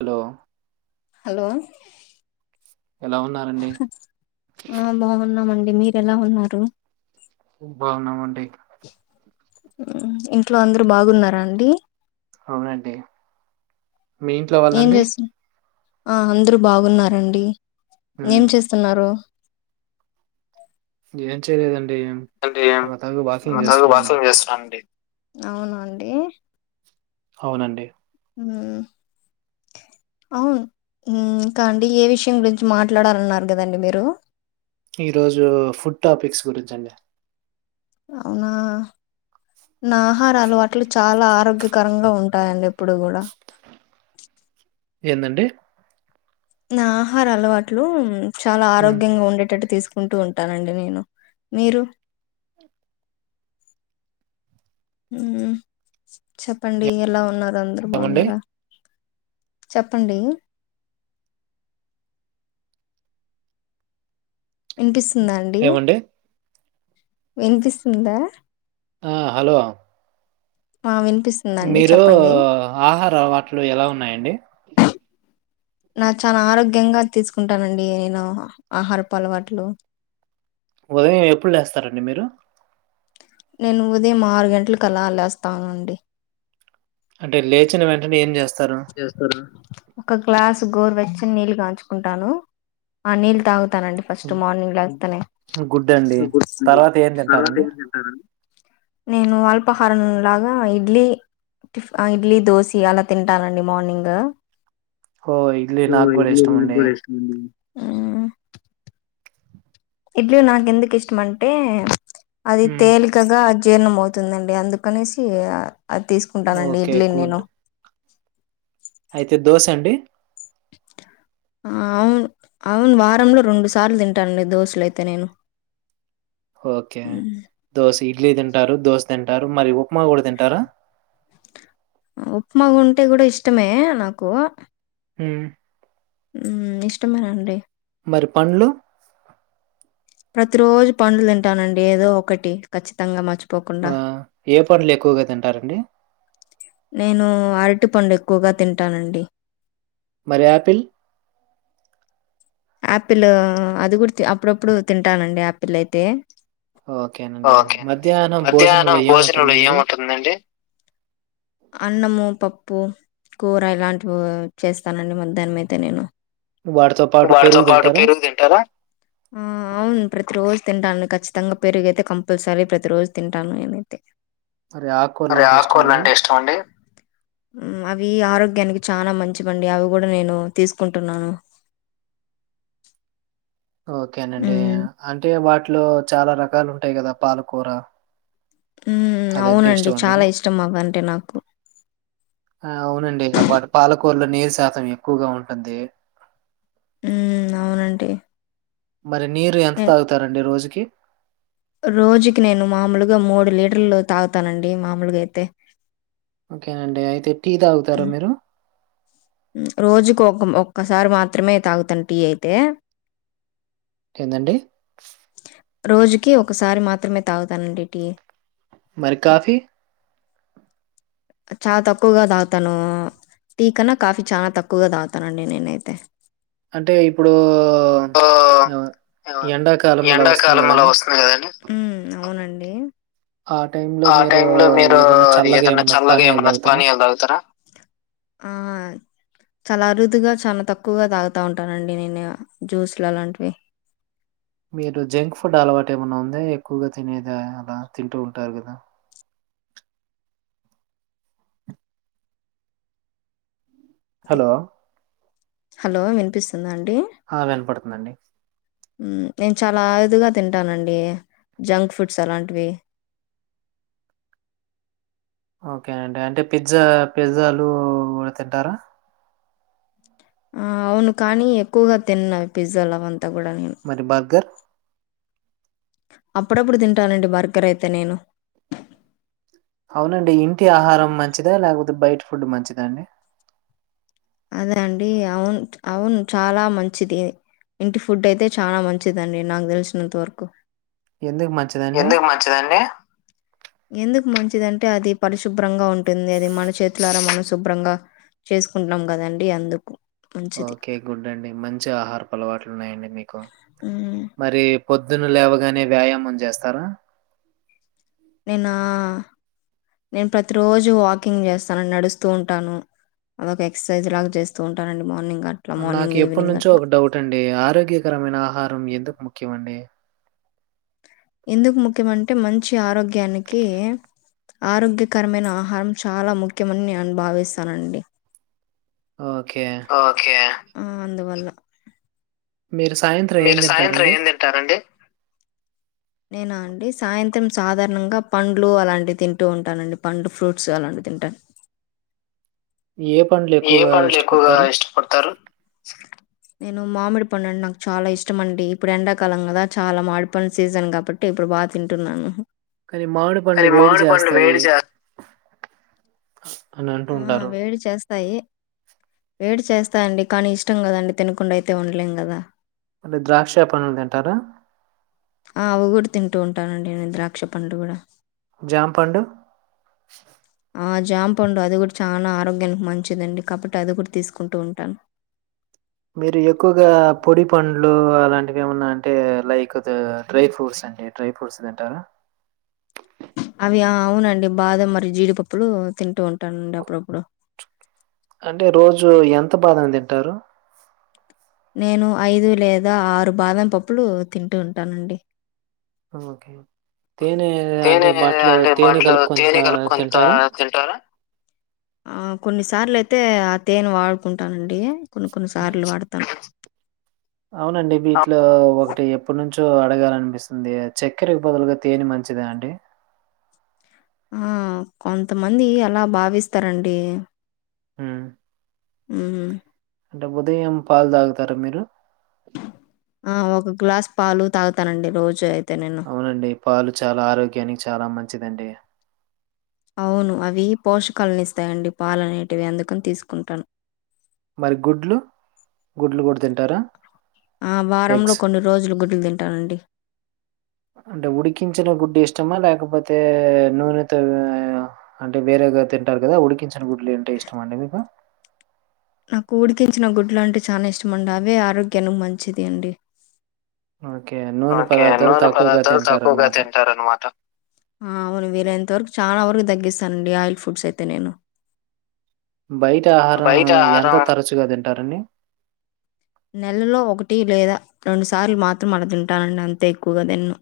Hello hello ఎలా ఉన్నారండి ఆ బాగున్నామండి మీరు ఎలా ఉన్నారు బాగున్నామండి ఇంట్లో అందరు బాగున్నారా అండి అవునండి మీ ఇంట్లో ఏం వాళ్ళండి? చేస్తు ఆ అందరు బాగున్నార్ అండి హ్మ్. ఏం చేస్తున్నారు ఏం చేయలేదండి ఎంటి సరదాగా వాకింగ్ చదువు చేస్తున్నానండి. [unintelligible] అవునా అండి అవునండి ఉ అవును ఇంకా అండి ఏ విషయం గురించి మాట్లాడాలన్నారు గదండి మీరు ఈ రోజు ఫుడ్ టాపిక్స్ గురించి అండి అవునా నా ఆహారా అలవాట్లు చాలా ఆరోగ్యకరంగా ఉంటాయిడి ఎప్పుడు గూడా ఏందండి నా ఆహార అలవాట్లు చాలా హ్మ్. ఆరోగ్యంగా ఉండేటట్టు తీసుక్ కుంటూ ఉంటానండి నేను మీరు చెప్పండి ఎలా ఉన్నార్ అందరు ఏమండి? బాగున్నారా చెప్పండి వినిపిస్తుందా అండి ఏమండి? వినిపిస్తుందా ఆ హలో ఆ వినిపిస్తుంది మీరు ఆహార అలవాట్లు ఎలా ఉన్నాయండి నాక్ చాలా ఆరోగ్యంగా తీసుకుంటానండి నేను ఆహారపు అలవాట్లు ఉదయం ఎప్పుడు లేస్తారండి మీరు నేను ఉదయం ఆరు గంటలకు అలాలేస్తానండి అంటే లేచిన వెంటనే ఏం చేస్తారు చేస్తారు ఒక గ్లాస్ గోరు వెచ్చని నీళ్ళు కాంచుకుంటాను ఆ నీళ్ళ తాగ్ గ్ తానండి ఫస్ట్ మార్నింగ్ లెగ్స్తానే గుడ్ అండి. తర్వాత ఏం సరే తింటారండి? నేను వాల్పాహారం లాగా ఇడ్లీ టీఫ్ ఇడ్లీ దోసీ అలా తింట తింటానండి మార్నింగ్ ఓహ్! ఇడ్లీ ఒ నాకు గూడా ఇడ్లీ మీ ఇష్టమండి. గూడా ఇష్టమ ఇడ్లీ నాకు ఎందుకు ఇష్టం అంటే అది హ్మ్. తేలి కగా జీర్ణం అవుతుందండి అందుకనేసి అది తీసుకుంటానండి ఓకే. ఇడ్లీ గుడ్. నేను అయితే దోశ అండి ఆ అవును అవును వారంలో రెండు సార్లు తింటానండి దోసలు అయితే నేను ఓకే మ్మ్. దోశ ఇడ్లీ తింటారు దోశ తింటారు మరి ఉప్మా గూడా తింటారా ఉప్మా ఉంటే కూడా ఇష్టమే నాకు ఉ ఊ ఇష్టమేనండి మరి పండ్లు ప్రతి రోజు పండ్లు తింటానండి ఏదో ఒకటి ఖచ్చితంగా మచ్ వా ఏ పండ్లు ఎక్కువగా తింటారండి నేను అరటి పండ్ ఎక్కువగా తింటానండి మరి యాపిల్ ఆపిలూ అది కూడ్ తి అప్పుడప్పుడు తింటానండి ఆపిల్ అయితే ఓకేనండి. ఓకే మధ్యాహ్నం భోజనంలో మధ్యాహ్నం భోజనంలో ఏముంటుందండి? ఏముంటుందండి అన్నము పప్పు కూర ఇలాంటివో చేస్తానండి మధ్యాహ్నం అయితే నేను వాడ్ తప్ వాడితో పాటు పెరుగు తింటారా ఆ అవున్ ప్రతి రోజ్ తింటాను ఖచ్చితంగా పెరుగయితే కంపల్సరీ ప్రతి రోజ్ తింటాన్ నేనైతే మరి అరే ఆకుకూరలంటే ఇష్టమండి? ఆకూరలంటే ఇష్టమండి ఉమ్ అవి ఆరోగ్యానికి చానా మంచివండి అవి గూడ నేను తీసుకుంటున్నాను ఓకేనండి హ్మ్. అంటే వాటిలో చాలా రకాలుంటాయి గదా పాలకూర ఊహ్మ్ అదంటే అవునండి ఇష్టమా చాలా మీకు? ఇష్టమవ్వంటే నాకు ఆ అవునండి అ వాటి పాలకూరిలో నీరు శాతం ఎక్కువగా ఉంటుంది ఊమ్ నవునంటి మరి నీరు ఎంత తాగుతారండి రోజుకి రోజుకి నేను మామూలుగా మూడు లీటర్లు తాగుతానండి మామూలుగయితే ఓకేనండి అయితే టీ దాగుతారా మీరు ఉం రోజుకు ఒక్కమ్ ఒక్కసారి మాత్రమే తాగుతన్ టీ అయితే ఏందండి రోజుకి ఒకసారి మాత్రమే తాగుతానండి టి మరి కాఫీ చా తక్కువగా తాగుతాను టీ కన్నా కాఫీ చాన తక్కువగా తాగుతానండి నేనైతే అంటే ఇప్పుడూ ఓ యవ ఎండాకాలం అలా వస్తుంది కదండి ఉమ్మ్ అవునండి ఆ టైం ఆ టైమ్ లో మీరు ఏదన్నా చల్లగా పానీయాలు ఏమన్నా తాగుతారా? పనీయాల్ దాగుతరా ఆహయ్ చాలా అరుదుగా చాన తక్కువగా తాగుతా ఉంటానండి నేనొ జ్యూస్లు అలాంటివి మీరు జంక్ ఫుడ్ అలవాట్ ఏమన్నా ఉంద ఎక్కువగా తినేద అలా తింటూ ఉంటారు గదా అయితే. హలో హలో వినిపిస్తుందా అండి అ వినపడుతుందండి ఉమ్ నేన్ చాలా ఆయుదుగా తింటానండి జంక్ ఫుడ్స్ అలాంటివి ఓకే అండి అంటే పిజ్జా పిజ్జాలు ఊడ తింటారా ఆ అవును కానీ ఎక్కువగా తిన్నావ్ పిజ్జల్ అవంతా గూడా ను మరి బర్గర్ అప్పుడప్పుడు తింటానండి మర్గర్ అయితే నేను అవునండి ఇంటి ఆహారం మంచిదా లేకపోతే బయట ఫుడ్ మంచిదా అండి అదే అండి అవున్ అవున్ చాలా మంచిది ఇంటి ఫుడ్ అయితే చానా మంచిదండి నాక్ దెలిసినంత వరకు ఎందుక్ మంచిదండి చ్చదండీ ఎందుకు మంచిదంటే అది పరిశుభ్రంగా ఉంటుంది అది మన చేతులారా మన శుభ్రంగా చేసుకున్నాం గదండి అందుకు మంచిది. ఓకే గుడ్ అండి మంచి ఆహారఅలవాట్లు ఉన్నాయండి మీకు హ్మ్. మరి పొద్దున లేవగానే వ్యాయామం చేస్తారా నేన్నా నేను ప్రతి రోజు వాకింగ్ చేస్తాను నడుస్తూ ఉంటాను అదొక ఎక్సైజ్ లాగ చేస్తూ ఉంటానండి మార్నింగ్ అట్లా నాకు మార్నింగ్ ఎప్పడి ఈవినింగ్ నుంచో అట్లా ఒక డౌట్ అండి ఆరోగ్యకరమైన ఆహారం ఎందుకు ముఖ్యమండి ఎందుకు ముఖ్యమంటే మంచి ఆరోగ్యానికి ఆరోగ్యకరమైన ఆహారం చాలా ముఖ్యమని అని నేను భావిస్తానండి ఓకే ఓకే ఉమ్ అందువల్ల మీరు సాయంత్రం ఏమ్ మీరు సాయంత్రం తింటారండి ఏం తింటారండి నేను అండి సాయంత్రం సాధారణంగా పండ్లు అలాంటివి తింటూ ఉంటాను అండి పండ్లు ఫ్రూట్స్ అలాంటివి తింటాను ఏ పండ్లు ఏ ఎక్కువగా పండ్లు ఎక్కువగా ఇష్టపడతారు? ఇష్టపడతారు చా నేను మామిడి పండు అంటే నాకు చాలా ఇష్టమండి ఇప్పుడు ఎండాకాలం కదా చాలా మామిడి పండ్లు సీజన్ కాబట్టి ఇప్పు బాగా తింటున్నాను కానీ మామిడి పండ్లు కానీ వేడి మామిడి పండ్లు వేడి చేస్తాయి అని అంటూ ఆ ఉంటారు. వేడి చేస్తాయి వస్తాయి వేడి చేస్తాండి కానీ ఇష్టం కదండి తినకుండా అయితే ఉండలేం కదా మీరు ద్రాక్ష పండ్లను తింటారా ఆ అవి కూడా తింటూ ఉంటానండి నేను ద్రాక్ష పండ్లు కూడా జాంపండు ఆ జాంపండు అది కూడా చాలా ఆరోగ్యానికి మంచిదండి కాబట్టి అది కూడా తీసుకుంటూ ఉంటాను మీరు ఎక్కువగా పొడి పండ్లు అలాంటివి ఏమన్నా అంటే లైక్ డ్రై ఫ్రూట్స్ అనెవి ఏ డ్రై ఫ్రూట్స్ తింటారా అవి అవునండి బాదం మరి జీడిపప్పులు తింటూ ఉంటానండి అప్పుడప్పుడు అంటే రోజు ఎంత బాదం తింటారు నేను ఐదు లేదా ఆరు బాదం పప్పులు తింటూ ఉంటానండి తేనె తేనె అంటే బాటిలో అంటే తేనె బాటిలో కలుపుకుని తేనె కలుపుకొని తా తింటారా తింటారా ఆ కొన్ని సార్లు అయితే ఆ తేనె వాడుకుంటానండి కొన్ని కొన్ని హ్మ్. సార్లు వాడతాను అవునండి ఆ! వీటిలో ఒకటి ఎప్పటినుంచో అడగాలనిపిస్తుంది చక్కెరకు బదులుగా తేన మంచిదా అండి ఆ కొంతమంది అలా భావిస్తారండి ఉమ్ ఉమ్ అంటే ఉదయం పాలు తాగుతారా మీరు ఆ ఒక గ్లాస్ పాలు తాగుతానండి రోజు అయితే నేను అవునండి పాలు చాలా ఆరోగ్యానికి చాలా మంచిదండి అవును అవి పోషకాలను ఇస్తాయండి పాలు అనేటివి అందుకని తీసుకుంటాను మరి గుడ్లు గుడ్లు కూడా తింటారా ఆ! వారంలో ఎగ్స్ కొన్ని రోజులు గుడ్లు తింటానండి అంటే ఉడికించిన గుడ్డు ఇష్టమా లేకపోతే నూనెతో అంటే వేరేగా తింటారు కదా ఉడికించిన గుడ్లు అంటే ఇష్టమా అండి మీకు నాకు ఉడికించిన గుడ్లు అంటే చానా ఇష్టం అండి అవే ఆరోగ్యానికి మంచిది అండి ఓకే అన్ ఓకే అన్ నూనె పదార్థాలు తక్కువగా తింటార అనమాట అవును వీలై అంత వరకు చాలా వరకు తగ్గిస్తానండి ఆయిల్ ఫుడ్స్ అయితే నేను బయట ఆహారం బయట ఎంత ఆహారం తరచుగా దింటారండి నెలలో ఒకటి లేదా రెండు సార్లు మాత్రం అల దింటానండి అంతే ఎక్కువగా దిన్ను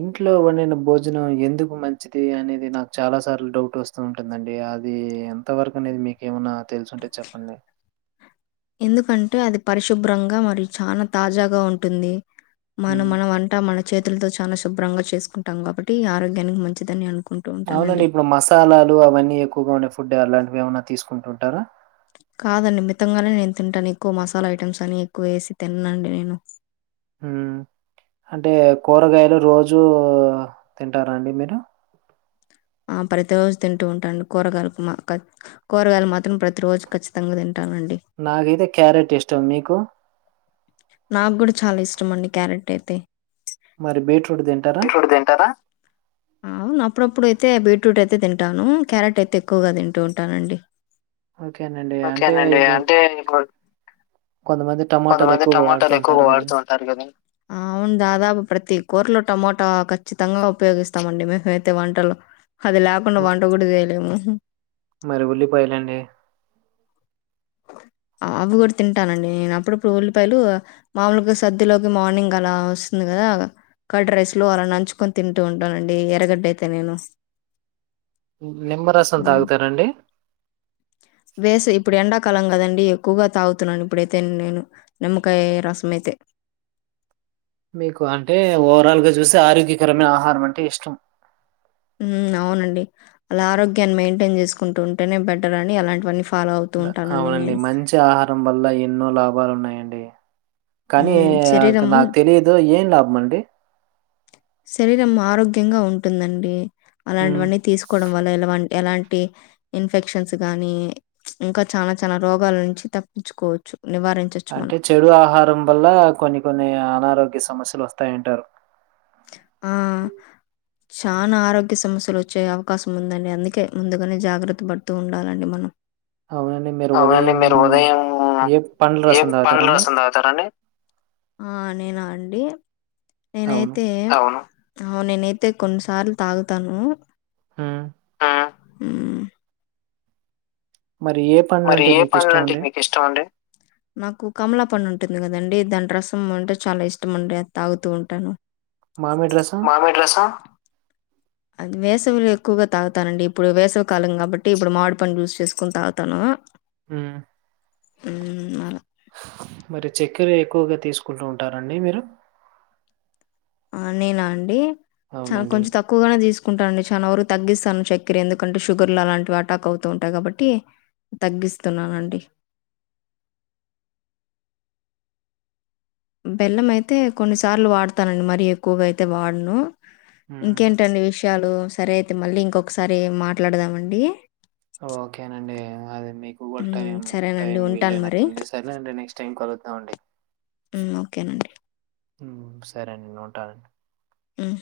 ఇంట్లో వొండిన భోజనం ఎందుకు మంచిది అనేది నాక్ చాలా సార్లు డౌటొస్ సు ఉంటుందండి అది ఎంత వరకనేది మీకేమన్న తెల్సుంటే చొప్పండి ఎందుకంటే అది పరిశుభ్రంగా మరి చాల తాజాగా ఉంటుంది మనం హ్మ్. మన వంట మన చేతుల్తో చాలా శుభ్రంగా చేస్కుంటాం గాబట్టీ ఆరోగ్యానికి మంచిదని అనుకుం అవ్నండి ఇబ్బుడు మసాలాలు అవన్నీ ఎక్కువగా ఉండే ఫుడ్డే అలాంటివి ఏమన్నా తీస్కుంటు ఉంటారా కాదండి మితంగానే నేన్ తింటాన్ ఎక్కువ మసాలా ఐటమ్స్ అని ఎక్కువేసి తిన్నండి నేను హూ హంటే కూరగాయలు రోజు తింటారా అండి మీరు ఆ ప్రతిరోజు తింటూ ఉంటాను కూరగాయ్ ల్ మా క కూరగాయిల్ మాత్రం ప్రతి రోజు ఖచ్చితంగా దింటానండి నాకైతే క్యారెట్ ఇష్టం మీకు నాగ్గుడ చాలా ఇష్టమండి క్యారెటైతే మరి బీట్రూట్ దింటారా రూడు దింటారా అవును అప్పుడప్పుడైతే బీట్రూట్ అయితే దింటాను క్యారెట్ అయితే ఎక్కువగా దింటూ ఉంటానండి ఓకేనండి. అంటే ఓకేనండి ఇప్పుడు అంటే ఇబ్బుడ్ కొంతమంది టమాటాలు కొంతమంది ఎక్కువగా వాడుతూ ఉంటారు టమొటాలెక్కువగా వాడుతూ గదండీ! వుంటారు గదా అవున్ దాదాపు ప్రతి కూర్లో టమోటా ఖచ్చితంగా ఉపయోగిస్తామండి మేమైతే వంటలొ హది ల్యాకుండ మ వంట గుడ జెయ్ లేము మరి ఉల్లిపోయ్లండి ఆ అవ్వి గుడా తింటానండి నేనప్పుడప్పుడు ఉల్లిపాయ్లు మామూల్గా సద్దిలోకి మార్నింగ్ అలా వొస్తుంది గదా కర్డ్ రైస్ లో అలా నంచుకొన్ తింటూ ఉంటానండి ఎరగడ్డైతే నేను నిమ్మరసం తాగుతారండి వేసే ఇప్పుడు ఎండాక్ కాలం గదండి ఎక్కువగా తాగుతున్నా నే నిప్పుడైతే నేను నిమ్మకాయ్ రసమైతే మీకు అంటే ఓవరాల్ గా జూసే ఆరోగ్యకరమై ఆహారం అంటే ఇష్టం ఊ అవునండి అలా ఆరోగ్యాన్ని మెయింటైన్ జేస్కుంటూ ఉంటెనే బెటరని అలాంటివన్నీ ఫాలో అవుతూ ఉంటానండి నేను తే ఆహారం వల్ల ఎన్నో లాభాలున్నాయండి కానీ ఉమ్ శరీరం నాక్ తెలియ దో ఏం లాబ్మండి శరీరం ఆరోగ్యంగా ఉంటుందండి హ్మ్ అలాంటివన్నీ తీస్ కోడం వల్ల ఎల్వాన్ ఎలాంటి ఇన్ఫెక్షన్స్ గాని ఇంకా చానా చానా రోగాల్ నుంచి తప్పించుకోచ్చు నివారించొచ్ అంటే చెడు ఆహారం వల్ల కొన్ని కొన్ని అనారోగ్య సమస్యలు వస్తాయంటారు ఆ చానా ఆరోగ్య సమస్యలొచ్చే అవకాశం ఉందండి అందుకే ముందుగానే జాగ్రత్త బడ్తూ ఉండాలండి మనం అవునండి మీరు అవునండి మీరు ఉదయమూ ఉదయం ఏ పండ్ల్ ఏ రసం పండ్ల దాగుతారండి రసం ఆ నేనా అండి అవును నేనైతే అహో నేనైతే కొన్నిసార్ల్ తాగుతాను హూ ఆ మరియే మరియే పండ్లంటే మీకు ఇష్టం అండి నాకు కమలాపండు ఉంటుంది కదండి దాని రసం అంటే చాలా ఇష్టం అండి అది తాగుతూ ఉంటాను మామిడి రసం మామిడి రసం అది వేసవిలో ఎక్కువగా తాగుతానండి ఇప్పుడు వేసవి కాలం కాబట్టి ఇప్పుడు మామిడి పండు జ్యూస్ చేసుకోని తాగుతాను హ్మ్ హ్మ్ అలా మరి చెక్కర ఎక్కువగా తీసుకుంటూ ఉంటారండి మీరు ఆ నేనా అండి చానా అవునండి కొంచెం తక్ క్కువగానే తీసుకుంటానండి చానా వరకు తగ్గిస్తాను చక్కెర ఎందుకంటే షుగర్లు అలాంటివి అటాక్ అవుతూ ఉంటాయి కాబట్టి తగ్గిస్తున్నానండి బెల్లం అయితే కొన్నిసార్లు వాడతానండి మరి ఎక్కువగా అయితే వాడను హ్మ్. ఇంకేంటండి విషయాలు సరే అయితే మళ్ళీ ఇంకొకసారి మాట్లాడదామండి ఓకేనండి అది మీ హ్మ్ సరేనండి ఉంటాను మరి తనేనండి నెక్స్ట్ టైం కలుద్దాం అండీ హ్మ్ ఓకేనండి హ్మ్ సరే అండి నేను ఉంటానండి హ్మ్